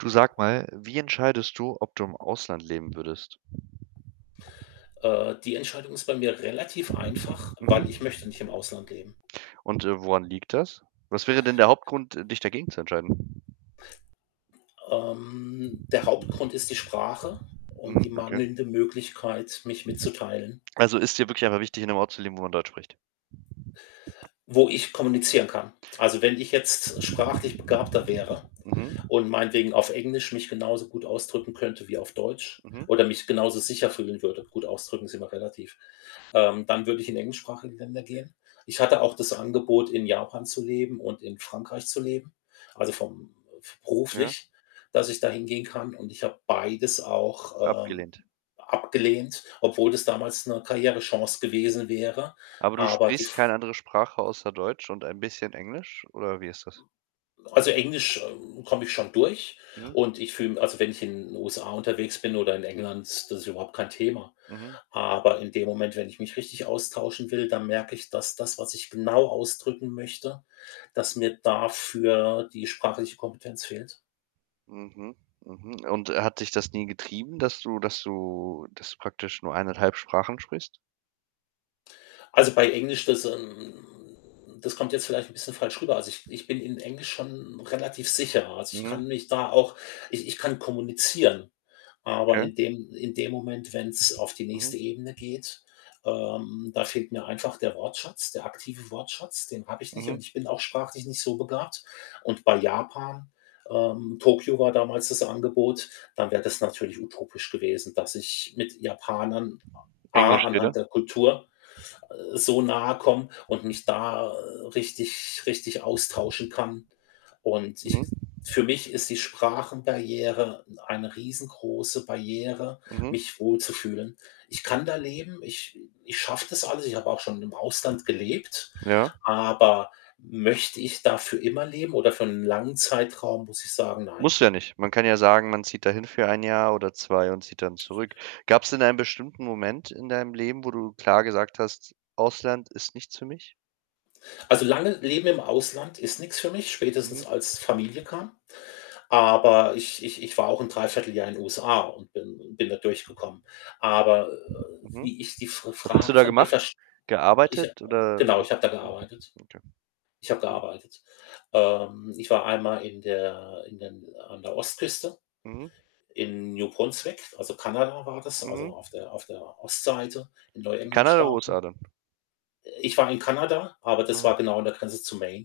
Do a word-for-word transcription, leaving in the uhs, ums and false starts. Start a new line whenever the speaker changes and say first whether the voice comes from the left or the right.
right: Du sag mal, wie entscheidest du, ob du im Ausland leben würdest?
left: Äh, die Entscheidung ist bei mir relativ einfach,
right: Mhm.
left: weil ich möchte nicht im Ausland leben.
right: Und, äh, woran liegt das? Was wäre denn der Hauptgrund, dich dagegen zu entscheiden?
left: Ähm, der Hauptgrund ist die Sprache
right: Mhm,
left: und die
right: okay.
left: mangelnde Möglichkeit, mich mitzuteilen.
right: Also, ist dir wirklich einfach wichtig, in 'nem Ort zu leben, wo man Deutsch spricht?
left: Wo ich kommunizieren kann. Also, wenn ich jetzt sprachlich begabter wäre
right: Mhm.
left: und meinetwegen auf Englisch mich genauso gut ausdrücken könnte wie auf Deutsch,
right: Mhm.
left: oder mich genauso sicher fühlen würde, gut ausdrücken ist immer relativ, ähm, dann würde ich in englischsprachige Länder gehen. Ich hatte auch das Angebot, in Japan zu leben und in Frankreich zu leben, also vom f
right: Ja.
left: beruflich, dass ich da hingehen kann und ich habe beides auch, ähm,
right: Abgelehnt.
left: abgelehnt, obwohl das damals 'ne Karrierechance gewesen wäre.
right: Aber du
left: Aber die
right: sprichst keine
left: f
right: andere Sprache außer Deutsch und ein bisschen Englisch, oder wie
left: Hm,
right: ist das?
left: also, Englisch, ähm, komme ich schon durch
right: Mhm.
left: und ich fühle m also, wenn ich in den USA unterwegs bin oder in England, das ist überhaupt kein Thema.
right: Mhm.
left: Aber in dem Moment, wenn ich mich richtig austauschen will, dann merke ich, dass das, was ich genau ausdrücken möchte dass mir dafür die sprachliche Kompetenz fehlt.
right: Mhm, mhm. Und äh, hat dich das nie getrieben, dass du dass du dass du praktisch nur eineinhalb Sprachen sprichst?
left: Also, bei Englisch, das hm das kommt jetzt vielleicht 'n bisschen falsch rüber. Also, ich ich bin in Englisch schon relativ sicher. Also, ich
right: Mhm.
left: kann mich da auch ich ich kann kommunizieren. Aber
right: Okay.
left: in dem in dem Moment, wenn's auf die
right: Mhm.
left: nächste Ebene geht, ähm, da fehlt mir einfach der Wortschatz, der aktive Wortschatz. Den habe ich nicht und
right: Mhm.
left: ich bin auch sprachlich nicht so begabt und bei Japan, ähm Tokio war damals das Angebot, dann wäre das natürlich utopisch gewesen, dass ich mit Japanern a A
right: Englisch rede?
left: anhand der Kultur, äh, so nahe komme und mich da, äh, richtig richtig austauschen kann. Und ich
right: Mhm.
left: für mich ist die Sprachenbarriere n eine riesen große Barriere,
right: Mhm.
left: mich wohlzufühlen. Ich kann da leben. Ich ich schaffe das alles. Ich habe auch schon im Ausland gelebt.
right: Ja.
left: Aber möchte ich da für immer leben oder für 'n langen Zeitraum? Muss ich sagen: „Nein.“
right: Musst du ja nicht. Man kann ja sagen, man zieht dahin für ein Jahr oder zwei und zieht dann zurück. Gab's denn einen bestimmten Moment in deinem Leben, wo du klar gesagt hast: „Ausland ist nichts für mich.“
left: Also, lange leben im Ausland ist nix für mich,
right: Mhm.
left: spätestens als Familie kam. Aber ich ich ich war auch 'n dreiviertel Jahr in USA und bin bin da durchgekommen. Aber, äh,
right: Mhm.
left: wie ich die Fr
right: Was hast du
left: Frage
right: da
left: von dir
right: gemacht?
left: verst ich ha äh,
right: Gearbeitet oder,
left: genau,
right: äh
left: ich habe da
right: mhm,
left: gearbeitet.
right: okay.
left: Ich habe
right: Mhm.
left: gearbeitet. Ähm, ich war einmal in der in der n an der Ostküste
right: Mhm.
left: in New Brunswick, also, Kanada war das, also,
right: Mhm.
left: auf der auf der Ostseite in
right: In
left: Neuengland
right: Kanada oder
left: Staaten.
right: USA dann?
left: Äh, ich war in Kanada, aber das
right: Mhm.
left: war genau an der Grenze zu Maine.